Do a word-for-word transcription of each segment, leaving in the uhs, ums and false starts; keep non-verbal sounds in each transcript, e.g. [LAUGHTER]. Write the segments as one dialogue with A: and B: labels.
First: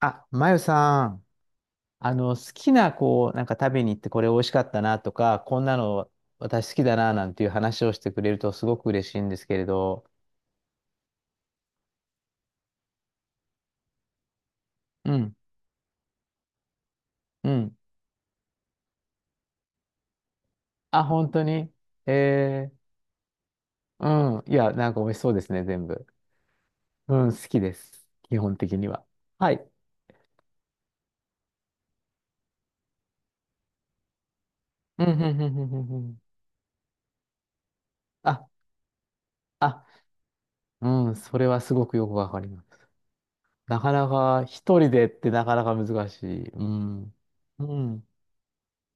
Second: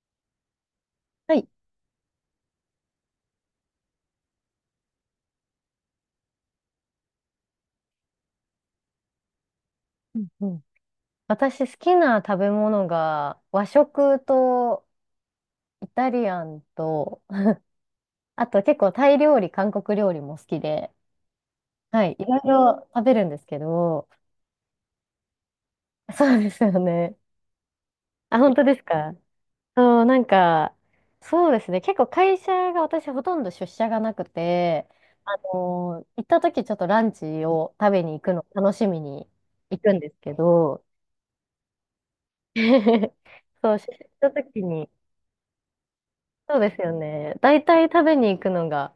A: あ、まゆさん、
B: はい。
A: あの、好きな、こう、なんか食べに行ってこれ美味しかったなとか、こんなの私好きだななんていう話をしてくれるとすごく嬉しいんですけれど。
B: うんうん。私好きな食べ物が和食と
A: うん、
B: イタリアンと、
A: うん。
B: あと結構タイ料理、韓国料理も好きで、
A: あ、本当に
B: はい、いろい
A: え
B: ろ食べるんですけど、
A: ー、うん。いや、なんか美味しそうですね、全部。
B: そうですよね。
A: うん、好きです。
B: あ、
A: 基
B: 本
A: 本
B: 当で
A: 的
B: す
A: には。
B: か？
A: はい。
B: そう、なんか、そうですね。結構会社が私ほとんど出社がなくて、
A: うん、うん、
B: あ
A: うん、うん、うんう
B: のー
A: ん。
B: 行った時ちょっとランチを食べに行くの
A: あ、
B: 楽しみに行
A: あ、
B: くんですけど、
A: うん、それはすごくよくわかります。
B: [LAUGHS] そう、出
A: な
B: 社
A: か
B: し
A: な
B: た
A: か
B: 時
A: 一
B: に、
A: 人でってなかなか難しい。
B: そう
A: う
B: ですよ
A: ん。
B: ね。だい
A: う
B: たい食
A: ん。
B: べに行くのが、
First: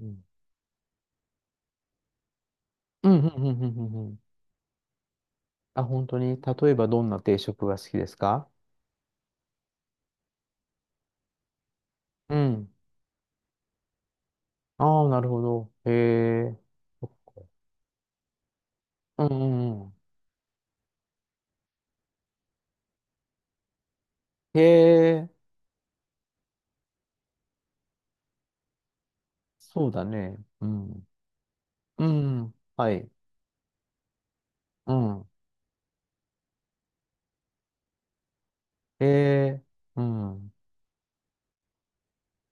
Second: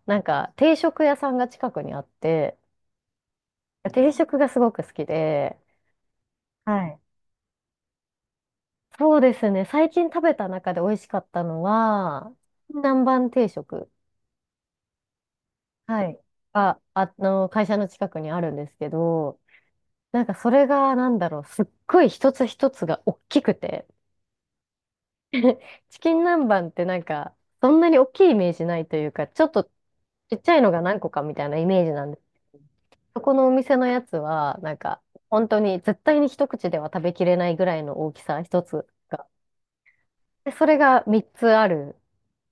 A: うん、う
B: なん
A: ん、
B: か定食屋さんが近くにあって、
A: うん、うん、うん。う
B: 定
A: ん。
B: 食がすごく好きで、
A: あ、本当に、例え
B: は
A: ば
B: い。
A: どんな定食が好きですか？
B: そうですね。最近食べた中で美味しかったのは、
A: うん。
B: 南蛮定食、
A: ああ、なるほど。へ
B: はい、
A: え。
B: が、あの、会社の近くにあるんですけ
A: うん
B: ど、
A: うんうん。
B: なんかそれが、なんだろう、すっごい一つ一つが大きくて、
A: へえ。
B: チキン南蛮ってなんか、そんなに大きいイメージないというか、ちょっとち
A: そうだね。
B: っちゃい
A: う
B: のが何
A: ん。
B: 個かみたいなイメージな
A: う
B: んです
A: ん。
B: けど。
A: はい。
B: そこのお店のやつは、なん
A: う
B: か、
A: ん。
B: 本当に絶対に一口では食べきれないぐらいの大きさ、一つ
A: へ
B: が。
A: え。う
B: で、
A: ん。
B: それがみっつある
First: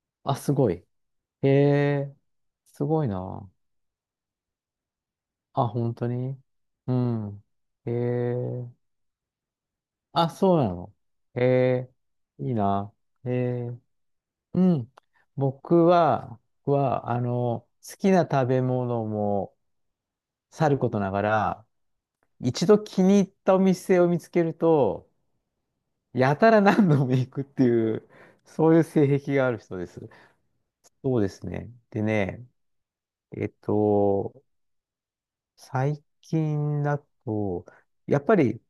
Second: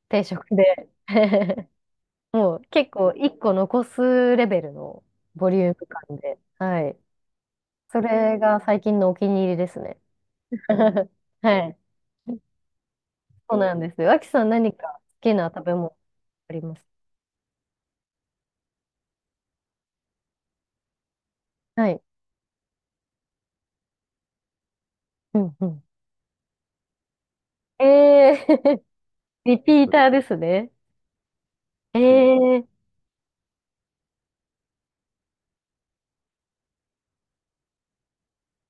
B: 定
A: あ、
B: 食
A: すごい。
B: で、
A: へ
B: [LAUGHS]
A: え。
B: もう
A: す
B: 結
A: ごい
B: 構1
A: な。
B: 個残すレベルのボリ
A: あ、
B: ューム
A: 本当
B: 感で、
A: に。
B: は
A: う
B: い。
A: ん。へ
B: それが
A: え。
B: 最近のお気に入りですね。
A: あ、そうなの。
B: [LAUGHS]
A: へ
B: はい。
A: え。いいな。へ
B: そう
A: え。
B: なんです。脇さん
A: う
B: 何
A: ん。
B: か好きな食べ
A: 僕
B: 物
A: は、
B: あり
A: 僕
B: ます？
A: は、あの、好きな食べ物もさることながら、
B: はい。
A: 一度気に入ったお店を見つけると、
B: うんうん。
A: やたら何度も行くっていう、
B: え
A: そうい
B: ー
A: う性癖
B: [LAUGHS]
A: があ
B: リ
A: る人
B: ピ
A: で
B: ー
A: す。
B: ターですね。
A: そうですね。
B: え
A: でね、
B: ええ
A: えっと、最近だと、やっぱり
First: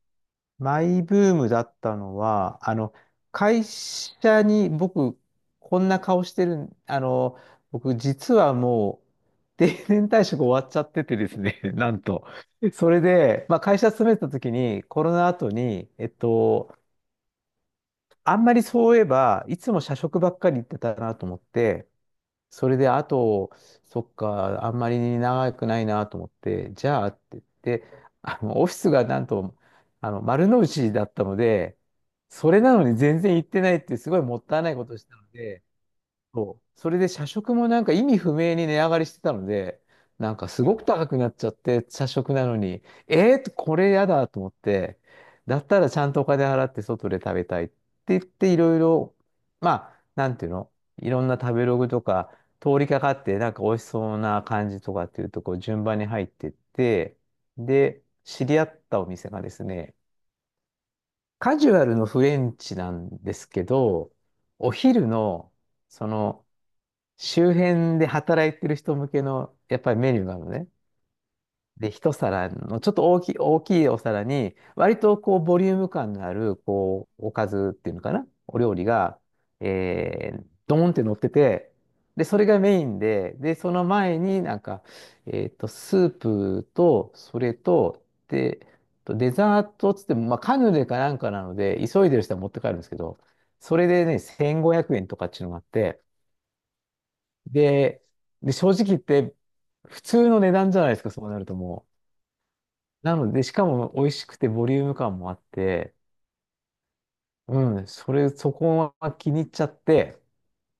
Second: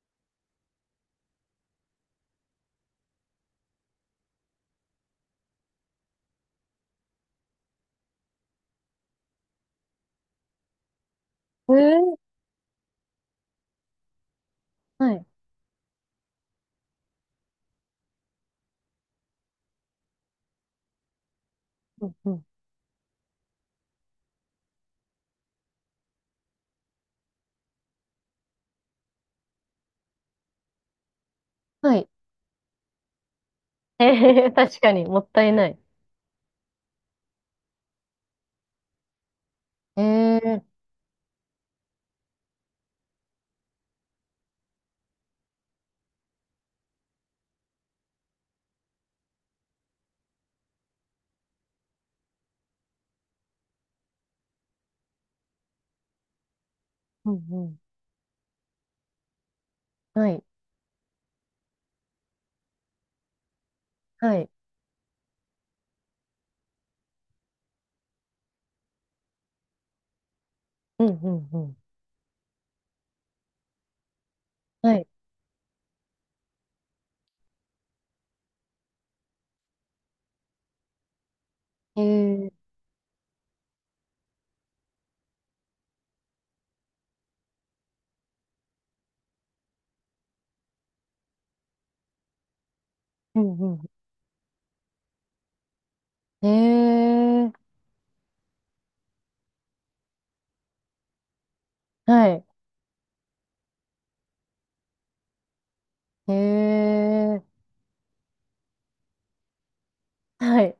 A: マイブームだったのは、あの、会社に僕、こんな顔してるん、あの、僕、実はもう、定年退職終わっちゃっててですね、[LAUGHS] なん
B: ー、
A: と。それで、まあ、会社勤めてた時に、コ
B: は
A: ロ
B: い。
A: ナ後に、えっと、あんまりそういえば、いつも社食ばっかり行ってたなと思って、
B: うんうん。
A: それで、あと、そっか、あんまり長くないなと思って、じゃあって言って、あの、オフィスがなんと、あの、丸の内だったので、
B: はい。
A: それなのに全然行ってないっていうすごいもっ
B: ええ [LAUGHS]
A: たいない
B: 確
A: こ
B: か
A: とを
B: に、
A: した
B: もっ
A: の
B: たい
A: で、
B: ない。
A: そう。それで社食もなんか意味不明に値上がりしてたので、なん
B: え
A: かす
B: え。
A: ごく高くなっちゃって、社食なのに、えー、これやだと思って、だったらちゃんとお金払って外で食べたいって言って、いろいろ、まあ、なんていうの、いろんな食べログとか、通りかかって、なんか美味しそうな感じとかっていうと、こう順番に入ってって、
B: うんうん。
A: で、知り合ったお店がですね、
B: はい。
A: カジュアルのフレンチなんですけど、
B: はい。
A: お昼の、その、周辺で働いてる人向けの、やっぱりメニューなのね。
B: うんうんうん。
A: で、一皿の、ちょっと大きい、大きいお皿に、
B: は
A: 割
B: い。
A: とこう、ボリューム感のある、こう、おかずっていうのかなお料理が、えー、ドーンって乗ってて、で、それ
B: え
A: が
B: え。
A: メインで、で、その前になんか、えっと、スープと、それと、で、とデザートっつっても、まあ、カヌレかなんかなので、急いでる人は持って帰るんですけど、
B: うん
A: そ
B: う
A: れでね、せんごひゃくえんとかっていうのがあって、
B: ん。ええ。
A: で、で、正直言って、普通の値段じゃないですか、そうなるとも
B: はい。
A: う。なので、しかも美味しくてボリューム感もあって、
B: ええ。
A: うん、それ、そこは気に入っちゃって、
B: はい。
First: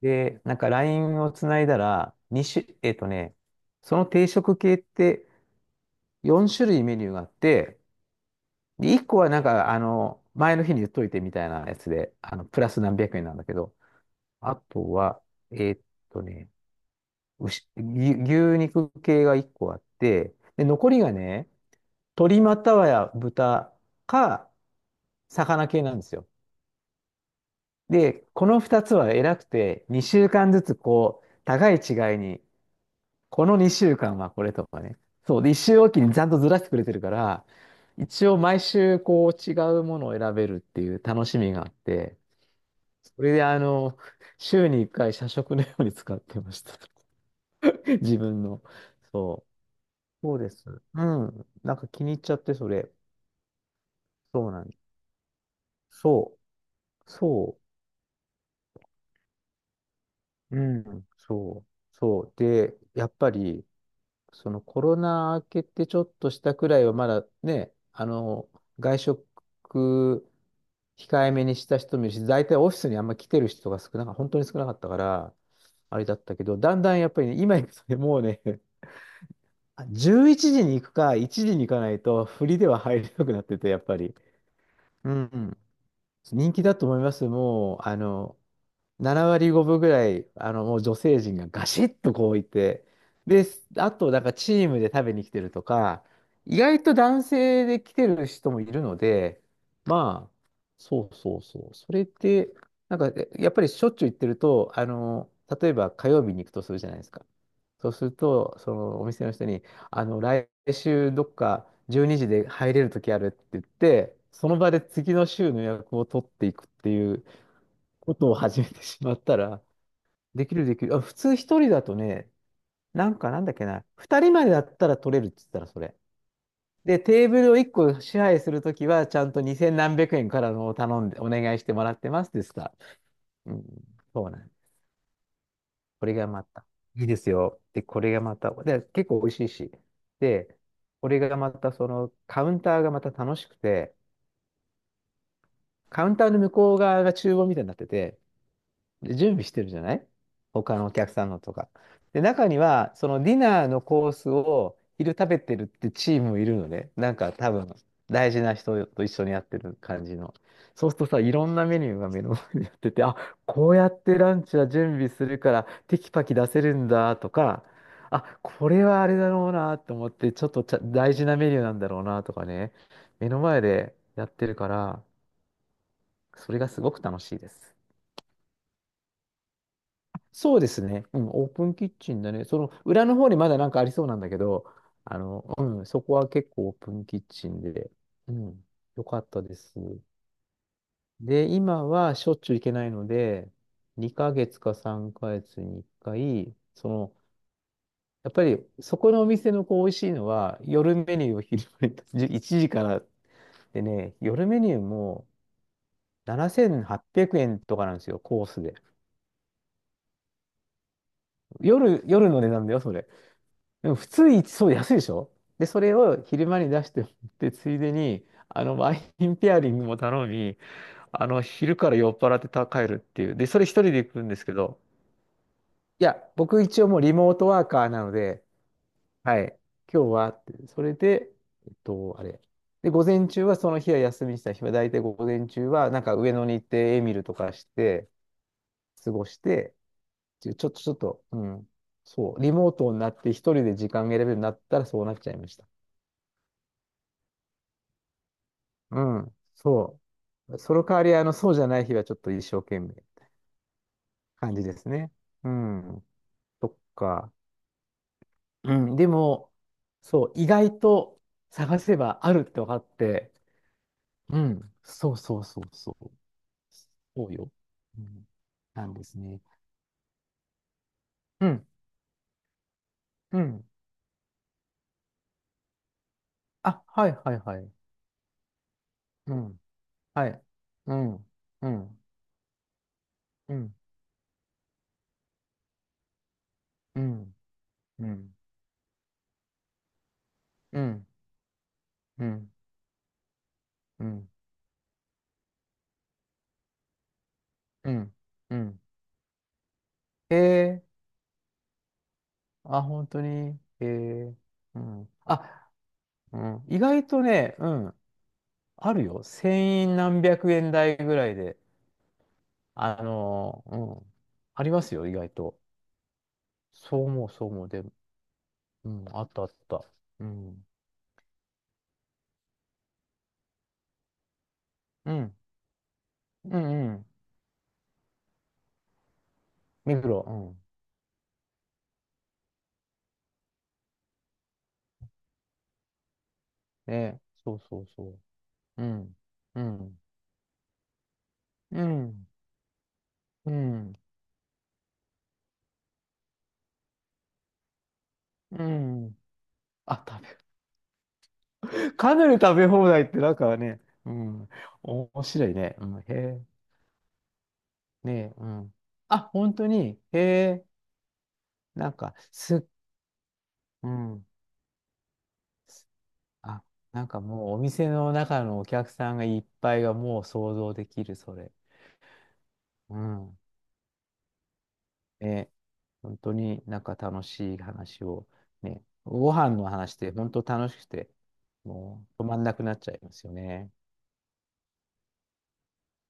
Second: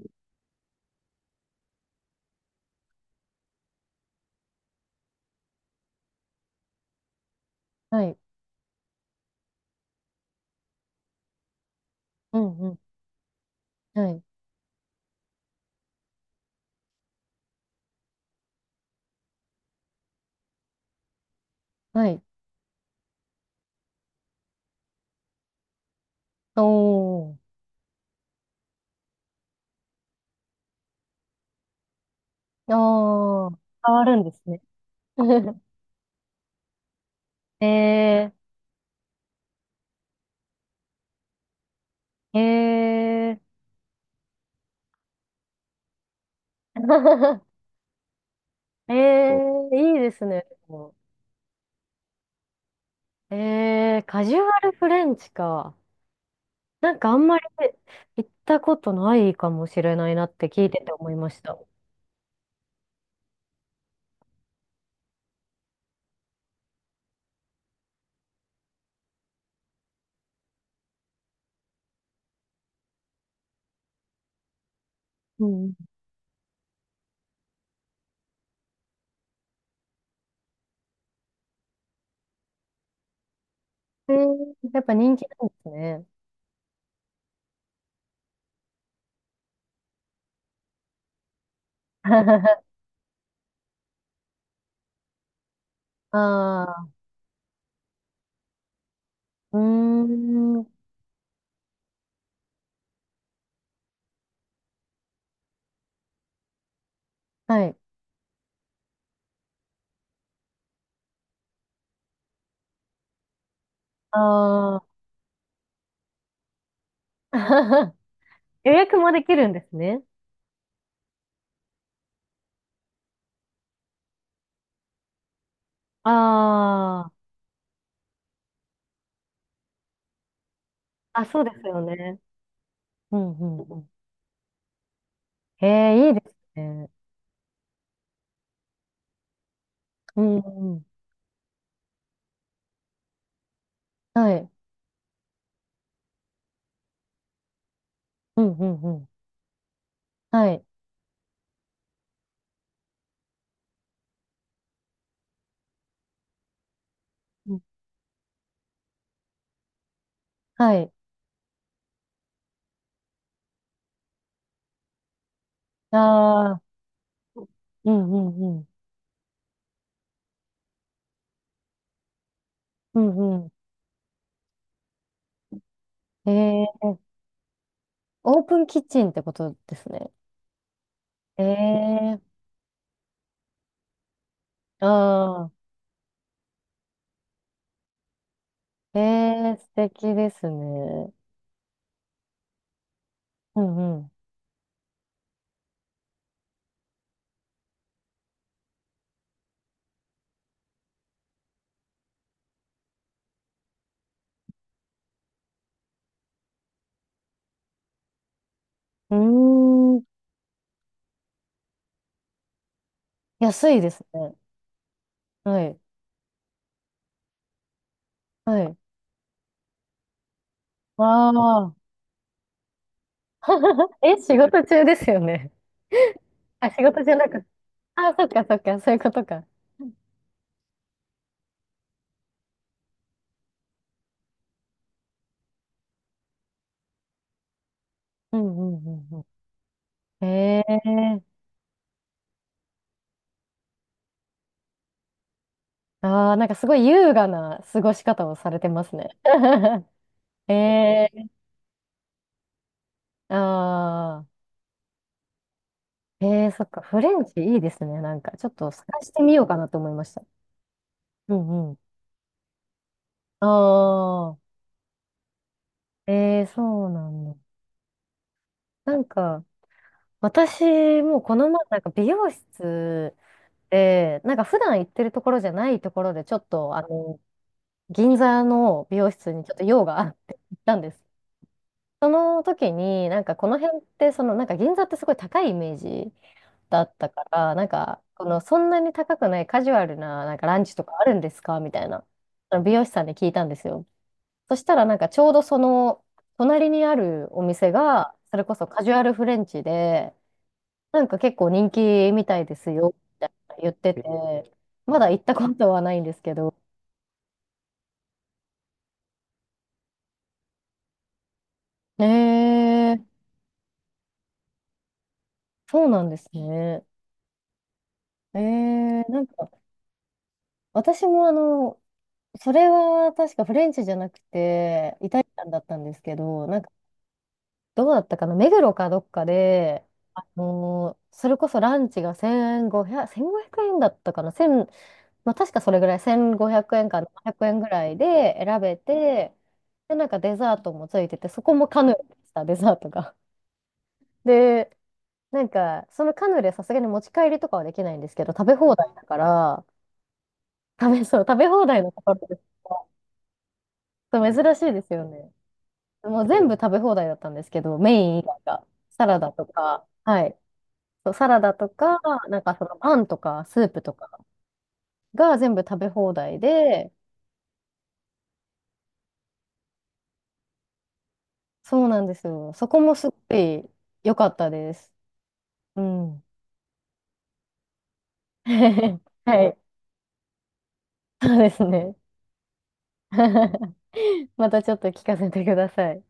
A: で、なんか ライン をつないだら、に種、えっとね、その定食系ってよん種類メニューがあって、
B: はい。
A: で、いっこはなんか、あの、前の日に言っといてみたいなやつで、あ
B: う
A: の、
B: ん
A: プ
B: う
A: ラ
B: ん。
A: ス何百円なんだけど、
B: はい。
A: あとは、えっとね、牛、牛牛肉系がいっこあって、で、残りがね、
B: はい。
A: 鶏またはや豚か魚系なんですよ。
B: おー。
A: で、このふたつは偉くて、にしゅうかんずつこう、互い違いに、
B: あ
A: この
B: ー。
A: 2
B: 変
A: 週
B: わる
A: 間
B: ん
A: は
B: です
A: これ
B: ね。
A: とかね。そう。で、いっ
B: [LAUGHS]
A: 週おきにちゃんとずらしてくれてるから、一
B: え
A: 応毎週こう違うものを選べるっていう楽しみがあって、
B: え
A: それ
B: ええ
A: であの、週にいっかい社食のように使ってました。
B: [LAUGHS]
A: [LAUGHS] 自分の。
B: ええ、
A: そ
B: いいです
A: う。そう
B: ね。
A: で
B: で
A: す。
B: も、
A: うん。なんか気に入っちゃって、それ。
B: ええ、カジュ
A: そう
B: ア
A: なん
B: ル
A: で
B: フ
A: す。
B: レンチか。
A: そ
B: なんか
A: う。
B: あんまり
A: そ
B: 行ったことないかもしれないなって
A: う。う
B: 聞いてて
A: ん。
B: 思いました。
A: そう。そう。で、やっぱり、そのコロナ明けてちょっとしたくらいは、まだね、あの、外食控えめにした人もいるし、大体オフィスにあんま来てる人が少なか、本当に少なかったから、
B: うん。
A: あれだったけど、だんだんやっぱりね、今行くとね、もうね、あじゅういちじに行くか、いちじに行かないと、振りでは入れなくなってて、やっぱ
B: え
A: り。
B: ー、やっぱ
A: う
B: 人気なんで
A: ん。
B: すね。
A: 人気だと思います。もう、あの、なな割ごぶぐらい、あの、もう女性陣がガシッとこうい
B: [LAUGHS]
A: て、で、あと、なんかチームで食べに来てるとか、意外
B: あ
A: と
B: あ、
A: 男性で来てる人もいるので、
B: うー
A: まあ、
B: ん、
A: そうそうそう。それって、なんか、えやっぱりしょっちゅう行ってると、あの、例えば火曜日に行くとするじゃないですか。
B: はい。
A: そうすると、そのお店の人に、あの、来週どっかじゅうにじで入れる時あるって言って、その場で
B: あ
A: 次の週の予約を取っていくっていう、
B: あ、[LAUGHS]
A: ことを始め
B: 予
A: て
B: 約
A: し
B: も
A: まっ
B: でき
A: た
B: るんで
A: ら、
B: すね。
A: できるできる。あ、普通一人だとね、なんかなんだっけな、二人までだったら取れるって言ったらそれ。で、
B: あ
A: テーブルを一個支配するときは、ちゃんと二千何百円からのを頼んで、
B: あ、
A: お
B: あ、そうで
A: 願い
B: す
A: して
B: よ
A: もらって
B: ね。
A: ますですか。
B: うんう
A: う
B: ん
A: ん、
B: うん。
A: そうなんです。
B: へえ、
A: こ
B: いい
A: れ
B: で
A: が
B: す
A: また、
B: ね。
A: いいですよ。で、これがまた、で、結構美味しいし。
B: うん
A: で、
B: うん。
A: これがまた、その、カウンターがまた楽しくて、
B: はい。
A: カウンターの向こう側が厨房みたいになってて、
B: うんうんうん。
A: で、準備してるじゃない
B: はい。
A: 他のお客さんのとか。で、中には、そのディナーのコースを昼食べてるってチームもいるので、なんか多
B: うん。
A: 分、大事な人と一緒にやってる感じの。
B: は
A: そう
B: い。
A: するとさ、いろんなメニューが目の前にやってて、あ、こうやってランチは準備するから、テキパキ出
B: あ
A: せ
B: あ、
A: るんだとか、
B: うんう
A: あ、
B: んうん。
A: これはあれだろうなと思って、ちょっとちゃ大事なメニューなんだろうなとかね、
B: う
A: 目の
B: んう
A: 前でやってるから、
B: ん。
A: それ
B: え
A: がすご
B: ー、
A: く楽しいです。
B: オープンキッチンってことですね。
A: そうですね。うん、オープンキッチ
B: え
A: ンだ
B: え。
A: ね。その裏の方にまだなんかありそうなんだけど、あの、
B: ああ、
A: うん、そこは結構オープンキッチンで、うん、
B: え
A: よかったで
B: え、素
A: す。
B: 敵ですね。
A: で、今はしょっちゅう行けないので、
B: うんう
A: にかげつかさんかげつにいっかい、その、やっぱりそこのお店のこう美味しいのは、夜メニューを昼間にじゅいちじからでね、夜メニューもななせんはっぴゃくえんとかなんですよ、コースで。
B: ん。うーん、
A: 夜、夜の値段だよ、それ。
B: 安い
A: で
B: で
A: も
B: す
A: 普通
B: ね。
A: に、そう安いでしょ。
B: は
A: で、そ
B: い、
A: れを昼間に出してもらって、ついでに、
B: は
A: あ
B: い。
A: の、ワインペアリングも頼み、あ
B: あ
A: の、
B: あ、
A: 昼から酔っ払ってた帰るっていう。で、それ一人で
B: [LAUGHS]
A: 行
B: え、
A: くんで
B: 仕
A: すけ
B: 事
A: ど、
B: 中ですよね。
A: い
B: [LAUGHS]
A: や、僕
B: あ、仕
A: 一応もう
B: 事じ
A: リ
B: ゃな
A: モー
B: くて。
A: トワーカーなの
B: あ、そっか
A: で、
B: そっか、そういうこと
A: は
B: か。
A: い、
B: うん
A: 今日はって、それで、えっと、あれ。で、午前中はその日は休みにした日は、大体午前中は、なんか上野に行ってエミルとかして、
B: うんう
A: 過ご
B: ん
A: して、
B: うん。
A: ちょ
B: え
A: ちょっと、ちょっ
B: え。
A: と、うん、そう、リモートになって一人で時間が選べるようになったらそうなっちゃいました。
B: ああ、なんかすごい優雅な過ごし方をされてます
A: う
B: ね。
A: ん、
B: [LAUGHS]
A: そう。その代わ
B: え
A: り、あ
B: え。
A: の、そうじゃない日はちょっと一生懸命
B: ああ
A: 感じですね。うん、
B: ー、ええ、そ
A: そ
B: っ
A: っ
B: か、フレン
A: か。
B: チいいですね。なんか、ちょっと
A: う
B: 探
A: ん、で
B: してみよう
A: も、
B: かなと思いました。
A: そう、意外と
B: うん。
A: 探せばあるって分かって、
B: ああ、
A: うん、そうそうそうそう。
B: ええ、そうなん
A: そう
B: だ。
A: よ。うん、なん
B: な
A: で
B: ん
A: すね。
B: か、私もこ
A: う
B: の前、
A: ん、
B: なんか美容室
A: うん。
B: で、なんか普段行ってるところじゃないところで、ちょっと、あ
A: あ、はい
B: の、
A: はいはい。
B: 銀座の美容室
A: う
B: にちょっ
A: ん、
B: と用があっ
A: は
B: て
A: い。
B: 行ったんで
A: う
B: す。
A: ん、うん、
B: その時に、なんかこ
A: う
B: の
A: ん、
B: 辺って、その、なんか銀座ってすごい高いイメージだっ
A: う
B: たか
A: ん、
B: ら、なんか、
A: う
B: こ
A: ん、
B: の、そんなに高くないカジュアルな、なんかランチ
A: う
B: とかあ
A: ん、
B: るんですかみたいな、
A: うん、
B: あの美容師さんに聞いたんですよ。
A: うん、
B: そしたらなんかちょうどその隣にあるお店
A: う
B: が、
A: ん。
B: それこ
A: う
B: そ
A: ん
B: カジュアルフレンチで、
A: えー
B: なんか結構人気みたいです
A: あ、
B: よ
A: 本
B: っ
A: 当
B: て
A: に。
B: 言っ
A: え
B: てて、
A: ー、う
B: まだ
A: ん。
B: 行ったこと
A: あ、
B: はないんですけ
A: う
B: ど。
A: ん。意外とね、うん。あるよ。千円何百円台ぐらいで。
B: えー、
A: あのーうん。ありますよ、意外と。
B: そうなんですね。
A: そう思う、そう思う。で、
B: え
A: うん。
B: ー、な
A: あ
B: ん
A: ったあ
B: か
A: った。うん。
B: 私もあの、それは確かフレンチじゃなくてイ
A: う
B: タリ
A: ん。
B: アンだったんですけど、な
A: う
B: んか
A: ん、うん。
B: どうだったかな、目黒かどっかで、
A: ミク
B: あ
A: ロ。う
B: のーそれこそランチがせんごひゃく、せんごひゃくえんだったかな、いちまあ、確かそれぐらい、せんごひゃくえん
A: ん。
B: か
A: ね。
B: 700
A: そ
B: 円
A: う
B: ぐ
A: そ
B: ら
A: う
B: い
A: そう。
B: で選べ
A: うん。
B: て、
A: う
B: で、
A: ん。
B: なんかデザートもついてて、そこもカ
A: う
B: ヌレで
A: ん。
B: した、デザートが。
A: うん。
B: で、なんか、そのカヌレさすがに持ち帰りとかはできないんですけど、食べ
A: う
B: 放題だか
A: ん。
B: ら、
A: あ、食
B: 食べ、そう、食べ放題
A: べ、
B: の
A: [LAUGHS]
B: とこ
A: か
B: ろ
A: なり
B: です。
A: 食べ放題ってなんかね、う
B: そう
A: ん。
B: 珍しいですよ
A: 面
B: ね。
A: 白いね。うん、へ
B: もう
A: え。
B: 全部食べ放題だったんですけど、メイ
A: ね
B: ン以
A: え、
B: 外
A: う
B: が、
A: ん。
B: サラ
A: あ、
B: ダと
A: 本当
B: か、
A: にへ
B: はい。
A: え、
B: そうサラダと
A: なん
B: か、
A: か、
B: なんかそ
A: す、
B: のパンとか、スープ
A: う
B: とか
A: ん。
B: が全部食べ放題
A: あ、
B: で、
A: なんかもうお店の中のお客さんがいっぱいがもう想像できる、それ。
B: そうなんですよ。そこも
A: う
B: すご
A: ん。
B: い良かったです。
A: ね、
B: う
A: 本
B: ん。
A: 当になんか楽しい話を、ね、
B: [LAUGHS]
A: ご
B: は
A: 飯
B: い。
A: の話って本当楽しくて、
B: そうですね。
A: もう止まんなくなっちゃいますよね。
B: [LAUGHS] またちょっと聞かせてください。